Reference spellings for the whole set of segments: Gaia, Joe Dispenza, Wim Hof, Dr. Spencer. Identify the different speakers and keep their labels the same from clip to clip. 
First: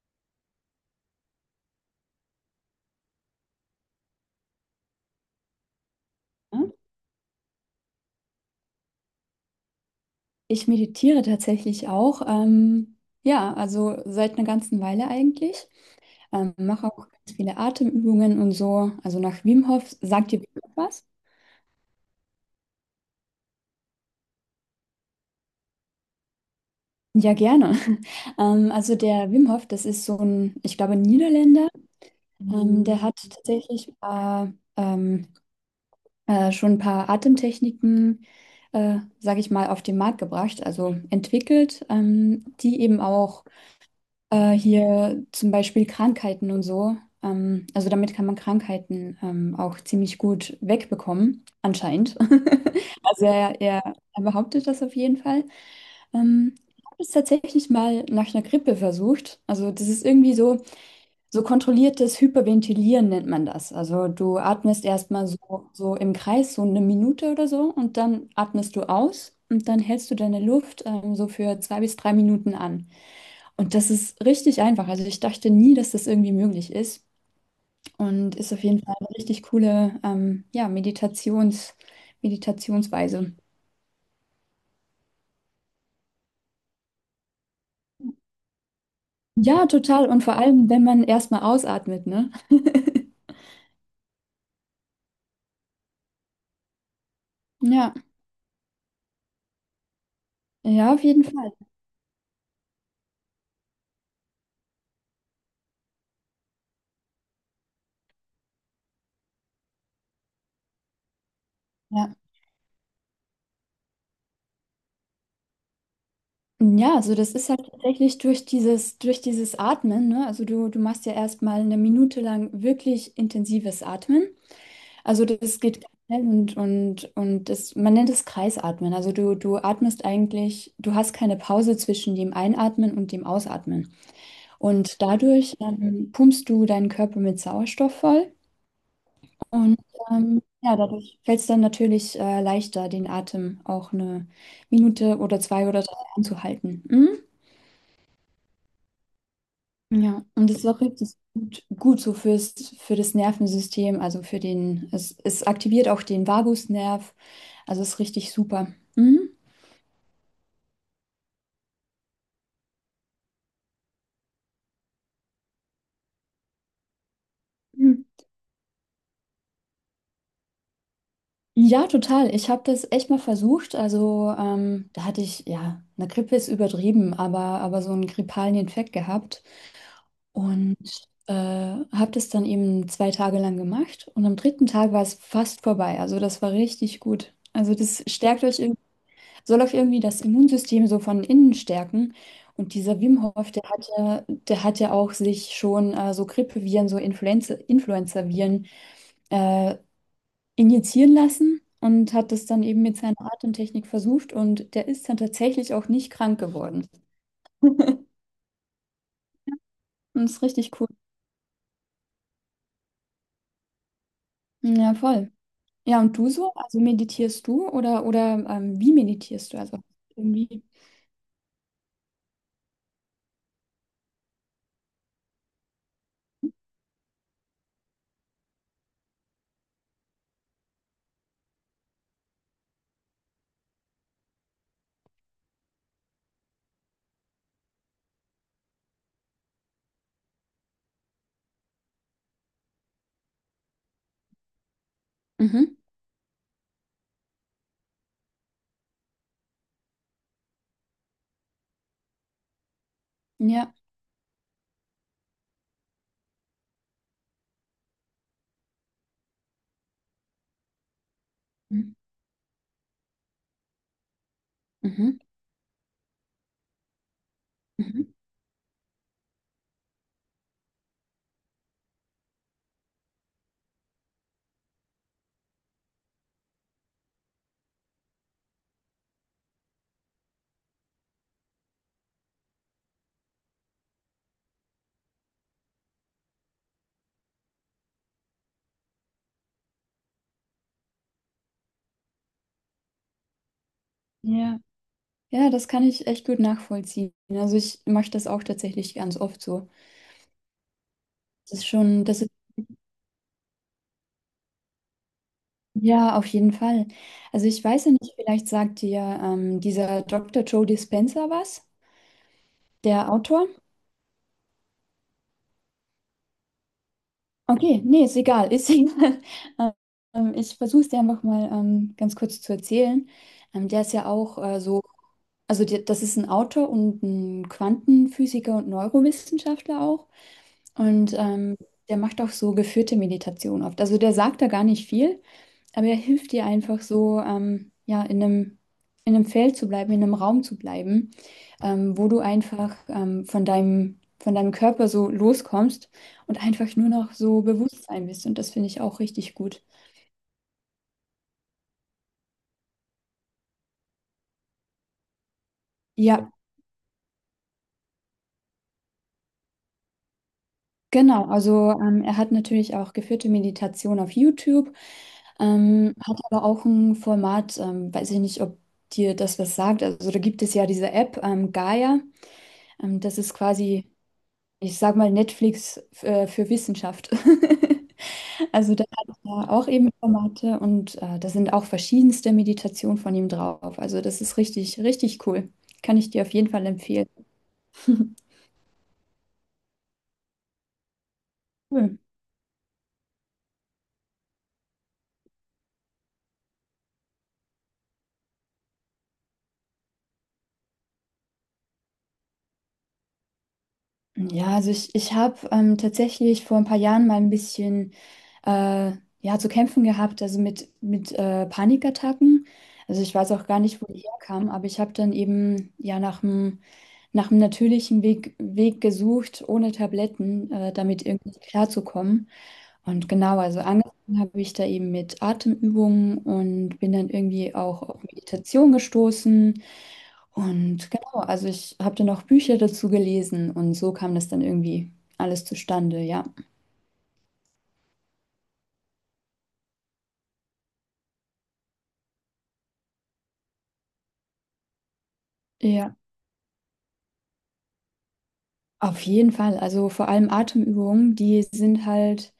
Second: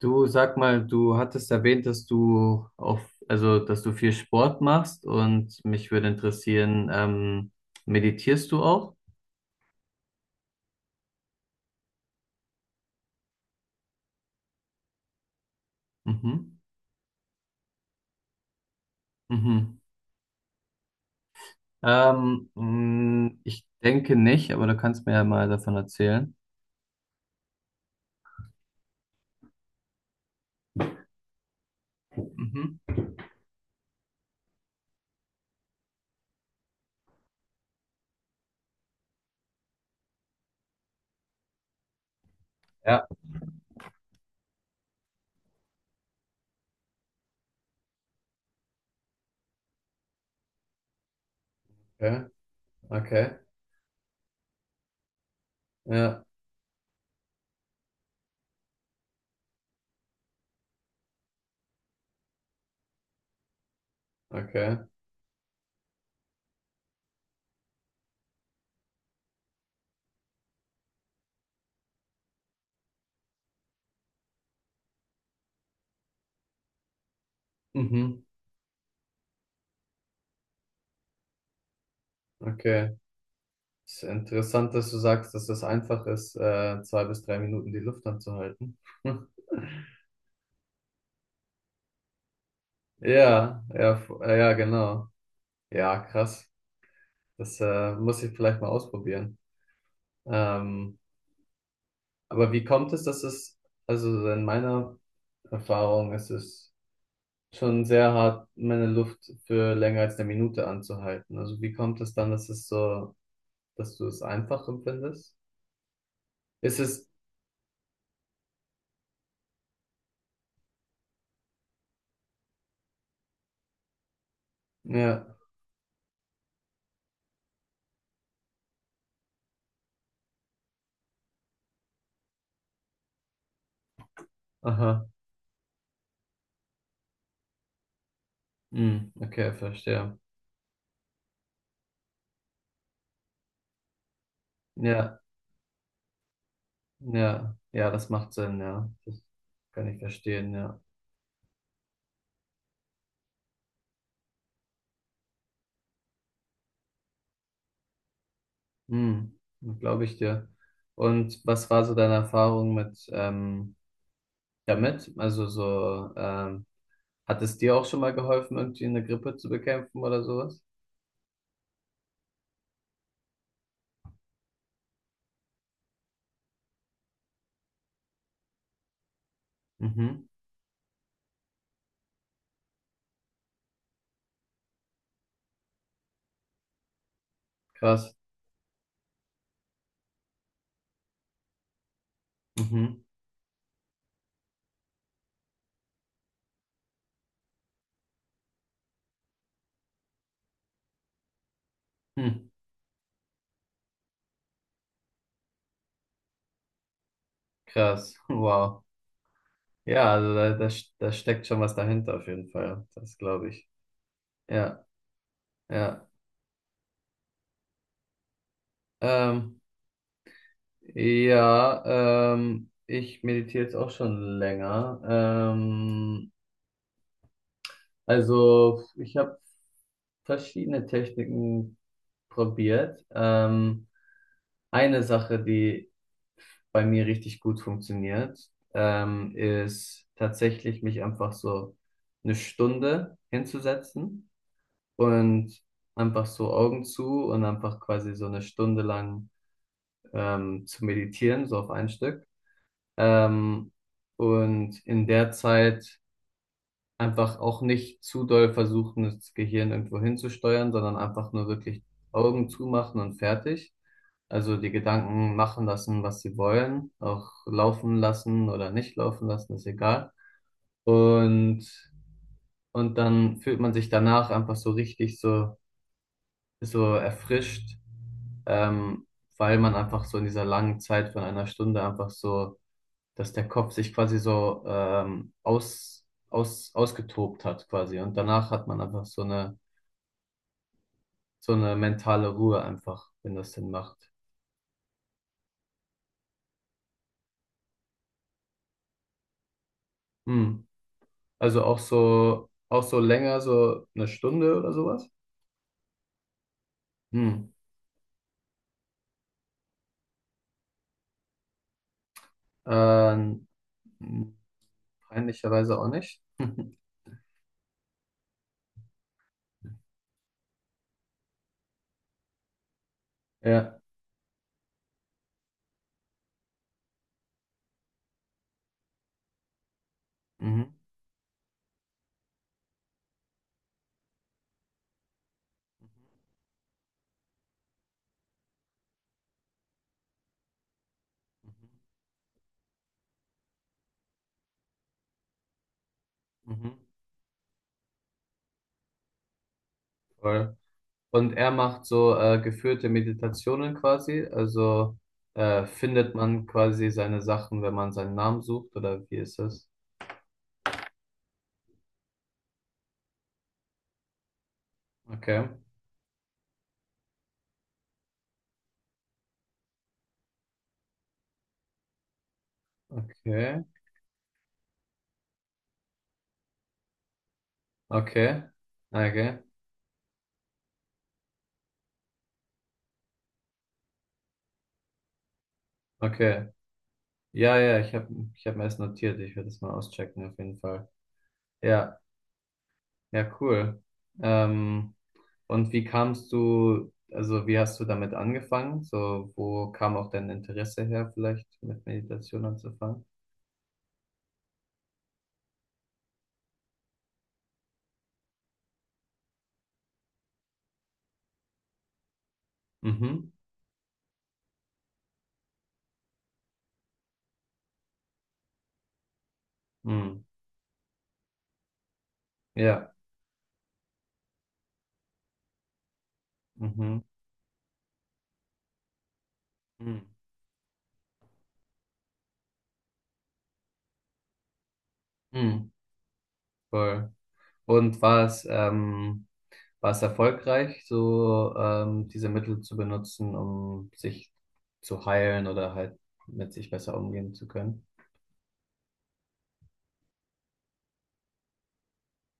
Speaker 1: Du sag mal, du hattest erwähnt, dass du auf, also dass du viel Sport machst und mich würde interessieren, meditierst du auch?
Speaker 2: Ich meditiere tatsächlich auch. Ja, also seit einer ganzen Weile eigentlich.
Speaker 1: Mhm.
Speaker 2: Mache auch ganz viele Atemübungen und so. Also nach Wim
Speaker 1: Mhm.
Speaker 2: Hof, sagt ihr was?
Speaker 1: Ich denke nicht, aber du kannst mir ja mal davon erzählen.
Speaker 2: Ja, gerne. Also der Wim Hof, das ist so ein, ich glaube, ein Niederländer.
Speaker 1: Mhm.
Speaker 2: Der hat tatsächlich ähm, schon ein paar Atemtechniken, sage ich mal, auf den Markt gebracht, also entwickelt, die eben
Speaker 1: Ja,
Speaker 2: auch äh, hier zum Beispiel Krankheiten und so. Also damit kann man Krankheiten auch ziemlich gut wegbekommen, anscheinend.
Speaker 1: okay,
Speaker 2: Also
Speaker 1: okay,
Speaker 2: er behauptet das auf jeden Fall.
Speaker 1: ja,
Speaker 2: Ich habe es tatsächlich mal nach einer Grippe versucht. Also das ist irgendwie so, so kontrolliertes Hyperventilieren nennt man das. Also du
Speaker 1: okay,
Speaker 2: atmest erstmal so im Kreis, so 1 Minute oder so, und dann atmest du aus und dann hältst du deine Luft so für 2 bis 3 Minuten an. Und das ist richtig einfach. Also ich dachte nie, dass das irgendwie möglich ist.
Speaker 1: mhm.
Speaker 2: Und ist auf jeden Fall eine richtig coole, ja,
Speaker 1: Okay.
Speaker 2: Meditationsweise.
Speaker 1: Ist interessant, dass du sagst, dass es einfach ist, zwei bis drei Minuten die Luft anzuhalten.
Speaker 2: Ja, total. Und vor allem, wenn man erstmal ausatmet, ne?
Speaker 1: Ja, ja, ja, genau. Ja, krass. Das
Speaker 2: Ja,
Speaker 1: muss ich vielleicht mal ausprobieren.
Speaker 2: ja,
Speaker 1: Ähm,
Speaker 2: auf jeden Fall.
Speaker 1: aber wie kommt es, dass es, also in meiner Erfahrung ist es schon sehr hart, meine Luft für länger als eine Minute anzuhalten. Also wie kommt es
Speaker 2: Ja.
Speaker 1: dann, dass es so, dass du es einfach empfindest? Ist
Speaker 2: Ja,
Speaker 1: es,
Speaker 2: also das ist halt tatsächlich durch dieses Atmen, ne? Also du machst ja erstmal 1 Minute lang wirklich intensives Atmen. Also
Speaker 1: ja,
Speaker 2: das geht ganz schnell und das, man nennt es Kreisatmen. Also du atmest eigentlich, du hast keine Pause zwischen dem Einatmen und dem Ausatmen. Und
Speaker 1: aha,
Speaker 2: dadurch pumpst du deinen Körper mit Sauerstoff voll
Speaker 1: hm, okay,
Speaker 2: und
Speaker 1: verstehe.
Speaker 2: ja, dadurch fällt es dann natürlich leichter, den Atem auch 1 Minute
Speaker 1: Ja,
Speaker 2: oder zwei oder drei anzuhalten. Mhm.
Speaker 1: ja, ja, das macht Sinn, ja. Das kann ich
Speaker 2: Ja, und
Speaker 1: verstehen,
Speaker 2: das ist
Speaker 1: ja.
Speaker 2: auch richtig gut so für das Nervensystem, also für den, es aktiviert auch den Vagusnerv. Also ist richtig super. Mhm.
Speaker 1: Hm, glaube ich dir. Und was war so deine Erfahrung mit, damit? Also so, hat es dir auch schon
Speaker 2: Mhm.
Speaker 1: mal geholfen, irgendwie eine Grippe zu bekämpfen oder sowas?
Speaker 2: Ja, total. Ich habe das echt mal versucht. Also da hatte ich, ja, eine Grippe ist übertrieben, aber so einen grippalen Infekt gehabt
Speaker 1: Mhm.
Speaker 2: und habe das dann eben 2 Tage lang gemacht und am 3. Tag war es fast vorbei. Also das war richtig gut. Also das
Speaker 1: Krass.
Speaker 2: stärkt euch, irg- soll euch irgendwie das Immunsystem so von innen stärken. Und dieser
Speaker 1: Mhm.
Speaker 2: Wim Hof, der hat ja auch sich schon so Grippeviren, so Influenzaviren äh, injizieren lassen und hat das
Speaker 1: Hm.
Speaker 2: dann eben mit seiner Atemtechnik versucht und der ist dann tatsächlich auch nicht krank geworden.
Speaker 1: Krass. Wow. Ja,
Speaker 2: Und das
Speaker 1: also
Speaker 2: ist
Speaker 1: da, da,
Speaker 2: richtig cool.
Speaker 1: da steckt schon was dahinter auf jeden Fall. Das glaube ich. Ja,
Speaker 2: Ja, voll. Ja,
Speaker 1: ja.
Speaker 2: und du so? Also meditierst du oder wie meditierst du?
Speaker 1: Ähm,
Speaker 2: Also irgendwie.
Speaker 1: ja, ich meditiere jetzt auch schon länger. Also ich habe verschiedene Techniken probiert. Eine Sache, die bei mir richtig gut funktioniert, ist tatsächlich mich einfach so eine Stunde hinzusetzen und
Speaker 2: Mhm.
Speaker 1: einfach so Augen zu und einfach quasi so eine Stunde lang zu meditieren, so auf ein Stück. Ähm,
Speaker 2: Ja.
Speaker 1: und in der Zeit einfach auch nicht zu doll versuchen, das Gehirn irgendwo hinzusteuern, sondern einfach nur wirklich
Speaker 2: Mhm.
Speaker 1: Augen zumachen und fertig. Also die
Speaker 2: Mhm.
Speaker 1: Gedanken machen lassen, was sie wollen, auch laufen
Speaker 2: Mhm.
Speaker 1: lassen oder nicht laufen lassen, ist egal. Und, und dann fühlt man sich danach einfach so richtig so, so erfrischt, ähm, weil man einfach so in dieser langen Zeit von einer Stunde einfach so dass der Kopf sich quasi so ausgetobt hat quasi. Und danach hat man einfach so eine mentale Ruhe einfach, wenn das denn macht.
Speaker 2: Ja. Ja, das kann ich echt gut nachvollziehen. Also ich mache das auch tatsächlich ganz oft so.
Speaker 1: Hm. Also
Speaker 2: Das ist
Speaker 1: auch so länger, so eine Stunde oder sowas.
Speaker 2: ja auf jeden Fall.
Speaker 1: Hm.
Speaker 2: Also ich weiß ja nicht, vielleicht sagt dir dieser Dr. Joe Dispenza was, der
Speaker 1: Ähm,
Speaker 2: Autor.
Speaker 1: Peinlicherweise auch nicht.
Speaker 2: Okay, nee, ist egal, ist egal. Ich versuche es dir einfach mal ganz kurz zu erzählen.
Speaker 1: Ja.
Speaker 2: Der ist ja auch so, also der, das ist ein Autor und ein Quantenphysiker und Neurowissenschaftler auch.
Speaker 1: Mhm.
Speaker 2: Und der macht auch so geführte Meditation oft. Also der sagt da gar nicht viel, aber er hilft dir einfach so, ja, in einem Feld zu bleiben, in einem Raum zu bleiben, wo du einfach von von deinem Körper so loskommst und
Speaker 1: Mhm. Mhm.
Speaker 2: einfach
Speaker 1: Mhm.
Speaker 2: nur noch so Bewusstsein bist. Und das finde ich auch richtig gut.
Speaker 1: Voll. Und er macht so geführte Meditationen quasi. Also findet
Speaker 2: Ja,
Speaker 1: man quasi seine Sachen, wenn man seinen Namen sucht, oder wie ist das?
Speaker 2: genau. Also er hat natürlich auch geführte Meditation auf YouTube,
Speaker 1: Okay,
Speaker 2: hat aber auch ein Format, weiß ich nicht, ob dir das was sagt. Also da gibt es ja diese App, Gaia. Das ist
Speaker 1: okay,
Speaker 2: quasi ich sag mal, Netflix für Wissenschaft.
Speaker 1: okay,
Speaker 2: Also da hat
Speaker 1: okay,
Speaker 2: er auch eben Formate und da sind auch verschiedenste Meditationen von ihm drauf. Also das ist richtig, richtig cool. Kann ich dir auf
Speaker 1: okay.
Speaker 2: jeden Fall empfehlen.
Speaker 1: Ja, ja, ich hab mir das notiert. Ich werde das mal auschecken auf jeden Fall. Ja,
Speaker 2: Cool.
Speaker 1: ja, cool. Ähm, und wie kamst du, also wie hast du damit angefangen? So, wo kam auch dein Interesse her, vielleicht mit Meditation anzufangen?
Speaker 2: Ja, ich habe tatsächlich vor ein paar Jahren mal ein bisschen äh, ja, zu kämpfen gehabt, also mit Panikattacken. Also ich
Speaker 1: Mhm,
Speaker 2: weiß auch gar nicht, wo die herkam, aber ich habe dann eben ja nach einem natürlichen Weg gesucht, ohne
Speaker 1: mhm,
Speaker 2: Tabletten, damit irgendwie klarzukommen.
Speaker 1: ja.
Speaker 2: Und genau, also angefangen habe ich da eben mit Atemübungen und bin
Speaker 1: Mhm.
Speaker 2: dann irgendwie auch auf Meditation gestoßen.
Speaker 1: Mhm.
Speaker 2: Und genau, also ich habe dann auch Bücher dazu gelesen und so kam das dann irgendwie alles
Speaker 1: Mhm.
Speaker 2: zustande, ja.
Speaker 1: Voll. Und war es erfolgreich, so diese Mittel zu benutzen, um sich zu heilen oder
Speaker 2: Ja,
Speaker 1: halt mit sich besser umgehen zu können?
Speaker 2: auf jeden Fall. Also vor allem Atemübungen,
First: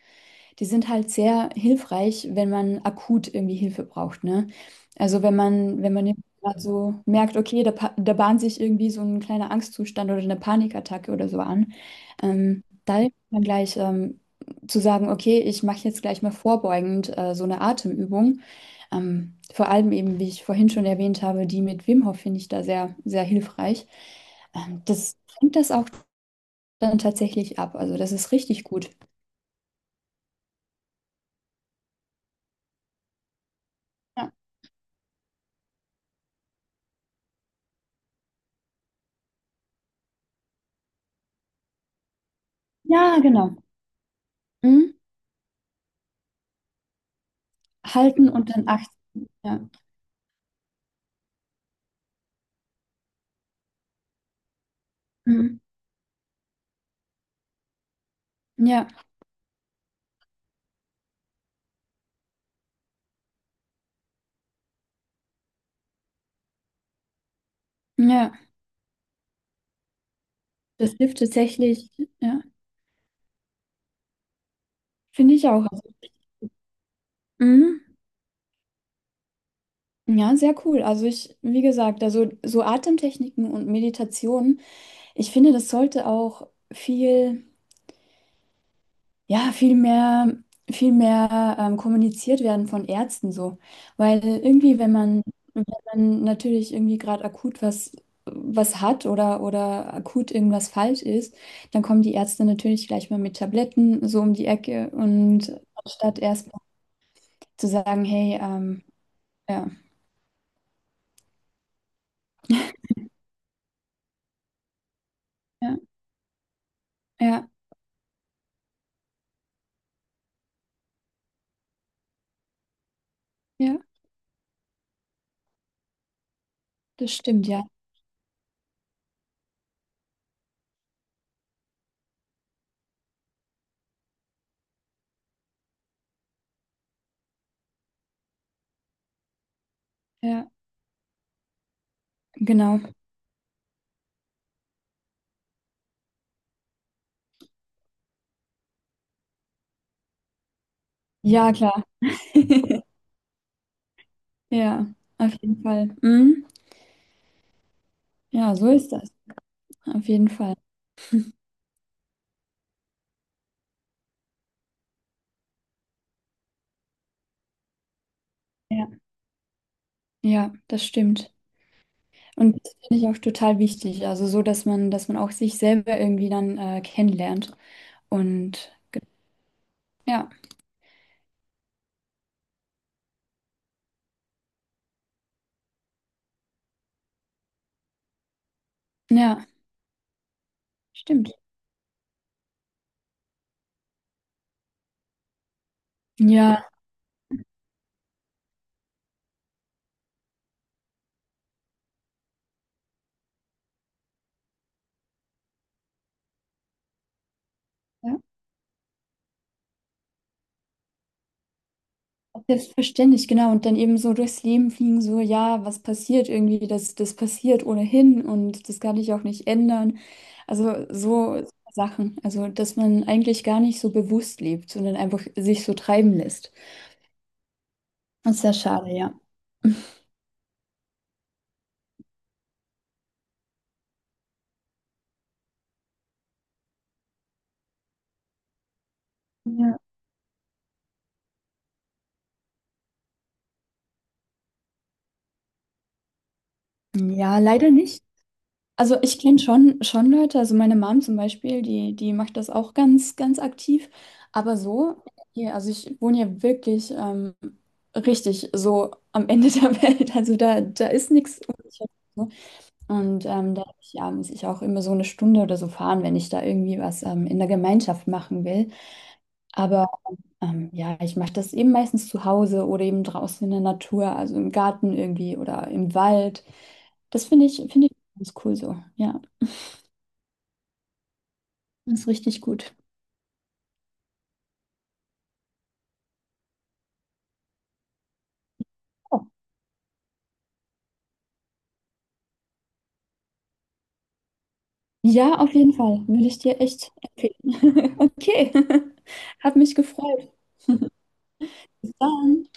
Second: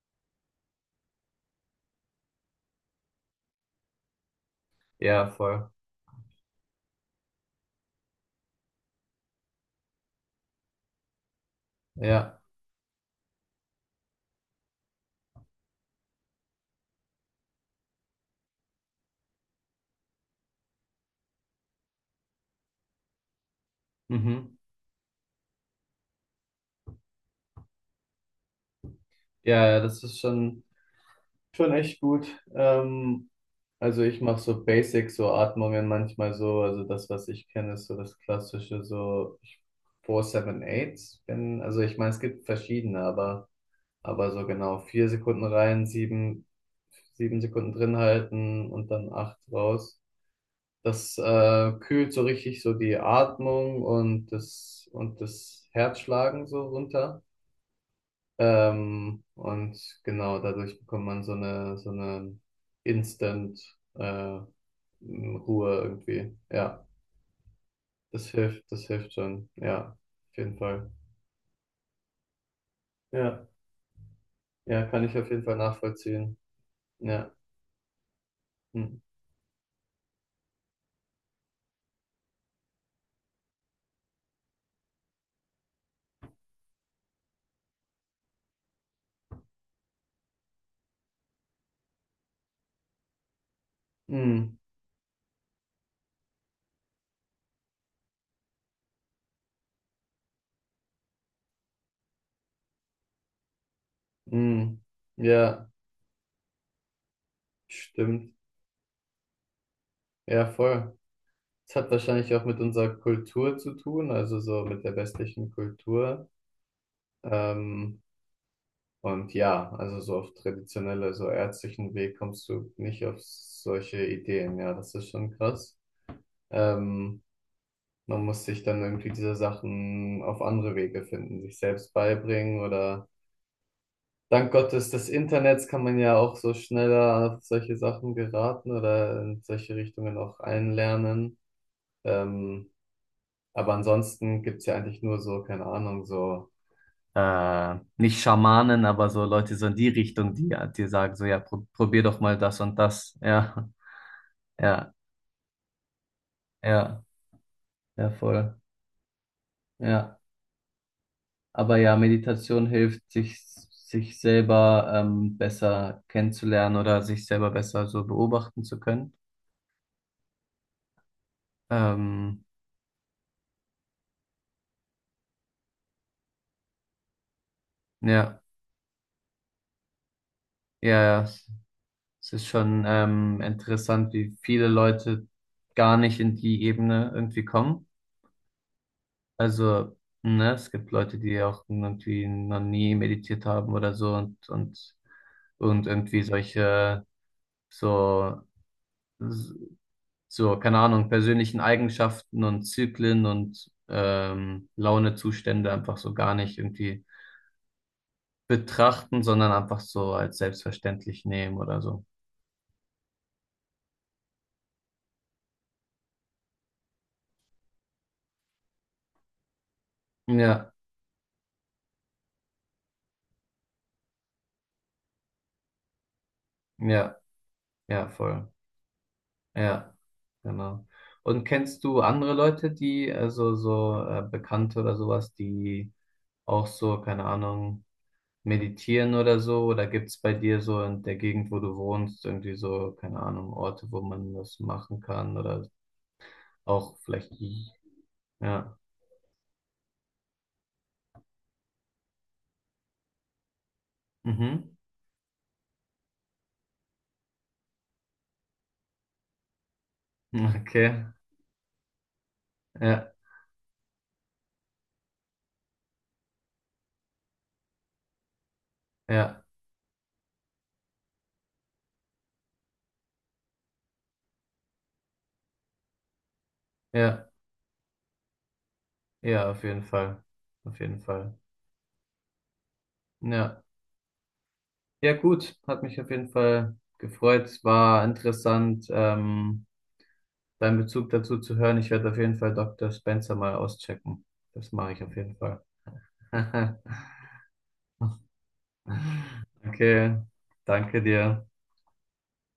Speaker 2: die sind halt sehr hilfreich, wenn man akut irgendwie Hilfe braucht, ne? Also
Speaker 1: Ja, voll.
Speaker 2: wenn man jetzt grad so merkt, okay, da bahnt sich irgendwie so ein kleiner Angstzustand oder eine Panikattacke oder so an,
Speaker 1: Ja.
Speaker 2: da hilft man gleich zu sagen, okay, ich mache jetzt gleich mal vorbeugend so eine Atemübung. Vor allem eben, wie ich vorhin schon erwähnt habe, die mit Wim Hof finde ich da sehr, sehr hilfreich.
Speaker 1: Mhm.
Speaker 2: Das fängt das auch dann tatsächlich ab. Also das ist richtig gut.
Speaker 1: Ja, ja, das ist schon echt gut. Ähm, also ich
Speaker 2: Ja,
Speaker 1: mache so Basic, so Atmungen manchmal so. Also das, was ich kenne, ist so das klassische, so 4-7-8. Also ich meine, es gibt verschiedene,
Speaker 2: ja
Speaker 1: aber.
Speaker 2: genau.
Speaker 1: Aber so genau vier Sekunden rein, sieben Sekunden drin
Speaker 2: Halten und dann
Speaker 1: halten und
Speaker 2: achten.
Speaker 1: dann acht
Speaker 2: Ja,
Speaker 1: raus. Das kühlt so richtig so die Atmung und das, und
Speaker 2: mhm.
Speaker 1: das Herzschlagen so runter.
Speaker 2: Ja,
Speaker 1: Und genau dadurch bekommt man so eine Instant äh, Ruhe irgendwie. Ja,
Speaker 2: ja.
Speaker 1: das hilft schon. Ja, auf jeden Fall.
Speaker 2: Das hilft tatsächlich, ja,
Speaker 1: Ja, ja, kann ich auf
Speaker 2: finde
Speaker 1: jeden
Speaker 2: ich
Speaker 1: Fall
Speaker 2: auch. Also,
Speaker 1: nachvollziehen. Ja.
Speaker 2: mhm.
Speaker 1: Hm.
Speaker 2: Ja, sehr cool. Also ich, wie gesagt, also so Atemtechniken und Meditationen, ich finde, das sollte auch viel ja, viel mehr kommuniziert werden von Ärzten so. Weil
Speaker 1: Hm.
Speaker 2: irgendwie, wenn man natürlich irgendwie gerade akut was, was hat oder akut irgendwas falsch ist, dann kommen die Ärzte natürlich gleich mal mit Tabletten so um die
Speaker 1: Hm,
Speaker 2: Ecke und
Speaker 1: ja,
Speaker 2: anstatt erst mal zu sagen,
Speaker 1: stimmt.
Speaker 2: hey, ja,
Speaker 1: Ja, voll. Es hat wahrscheinlich auch mit unserer Kultur zu tun, also so mit der westlichen
Speaker 2: ja,
Speaker 1: Kultur.
Speaker 2: ja,
Speaker 1: Ähm, und ja, also so auf traditionelle, so ärztlichen Weg kommst du nicht auf
Speaker 2: ja,
Speaker 1: solche Ideen. Ja, das ist schon krass.
Speaker 2: das
Speaker 1: Ähm,
Speaker 2: stimmt, ja,
Speaker 1: Man muss sich dann irgendwie diese Sachen auf andere Wege finden, sich selbst beibringen oder dank Gottes des Internets kann man ja auch so schneller auf solche Sachen geraten oder in solche Richtungen auch
Speaker 2: ja,
Speaker 1: einlernen. Ähm,
Speaker 2: genau.
Speaker 1: aber ansonsten gibt's ja eigentlich nur so, keine Ahnung, so, nicht Schamanen, aber so Leute so in die Richtung, die, die sagen so, ja,
Speaker 2: Ja, klar,
Speaker 1: probier doch mal das und das. Ja,
Speaker 2: ja,
Speaker 1: ja,
Speaker 2: auf jeden Fall. Mhm.
Speaker 1: ja, ja, voll.
Speaker 2: Ja, so ist das. Auf
Speaker 1: Ja.
Speaker 2: jeden Fall.
Speaker 1: Aber ja, Meditation hilft, sich selber besser kennenzulernen oder sich selber besser so beobachten zu
Speaker 2: Ja,
Speaker 1: können.
Speaker 2: ja, das stimmt.
Speaker 1: Ähm,
Speaker 2: Und das finde ich auch total wichtig. Also so, dass man auch sich selber irgendwie dann kennenlernt.
Speaker 1: ja,
Speaker 2: Und ja,
Speaker 1: ja, ja. Es ist schon interessant, wie viele Leute gar nicht in die Ebene irgendwie kommen.
Speaker 2: ja,
Speaker 1: Also, ne, es gibt Leute,
Speaker 2: stimmt.
Speaker 1: die auch irgendwie noch nie meditiert haben oder so und, und irgendwie
Speaker 2: Ja,
Speaker 1: solche, so, so, keine Ahnung, persönlichen Eigenschaften und Zyklen und Launezustände einfach so gar nicht irgendwie
Speaker 2: ja.
Speaker 1: betrachten, sondern einfach so als selbstverständlich nehmen oder so.
Speaker 2: Selbstverständlich, genau. Und dann eben so durchs Leben fliegen, so, ja, was passiert irgendwie, das passiert ohnehin und das kann ich auch nicht ändern.
Speaker 1: Ja,
Speaker 2: Also so Sachen. Also, dass man eigentlich gar nicht so bewusst lebt, sondern einfach sich so treiben lässt.
Speaker 1: ja, ja,
Speaker 2: Das ist
Speaker 1: voll.
Speaker 2: ja schade, ja.
Speaker 1: Ja, genau. Und kennst du andere Leute, die, also so Bekannte oder sowas, die auch so, keine Ahnung, meditieren oder so?
Speaker 2: Ja,
Speaker 1: Oder gibt's bei dir so in der Gegend, wo du wohnst, irgendwie so, keine Ahnung, Orte, wo man das machen kann? Oder auch vielleicht,
Speaker 2: ja leider nicht.
Speaker 1: ja.
Speaker 2: Also ich kenne schon Leute, also meine Mom zum Beispiel, die macht das auch ganz, ganz aktiv. Aber
Speaker 1: Mhm.
Speaker 2: so, hier, also ich wohne ja wirklich richtig so am Ende der Welt. Also da
Speaker 1: Okay.
Speaker 2: ist nichts.
Speaker 1: Ja,
Speaker 2: Und da ja, muss ich auch immer so 1 Stunde oder so fahren, wenn ich da irgendwie was in der Gemeinschaft machen will.
Speaker 1: ja,
Speaker 2: Aber ja, ich mache das eben meistens zu Hause oder eben draußen in der Natur, also im Garten irgendwie oder im Wald. Das
Speaker 1: ja,
Speaker 2: finde ich ganz cool so. Ja,
Speaker 1: ja, auf jeden Fall. Auf jeden Fall.
Speaker 2: das ist richtig gut.
Speaker 1: Ja. Ja, gut. Hat mich auf jeden Fall gefreut. Es war interessant.
Speaker 2: Oh.
Speaker 1: Deinen Bezug dazu zu hören. Ich werde auf jeden Fall Dr. Spencer mal auschecken. Das mache ich auf
Speaker 2: Ja,
Speaker 1: jeden
Speaker 2: auf
Speaker 1: Fall.
Speaker 2: jeden Fall. Würde ich dir echt empfehlen. Okay. Hat mich
Speaker 1: Okay,
Speaker 2: gefreut.
Speaker 1: danke dir.
Speaker 2: Bis dann.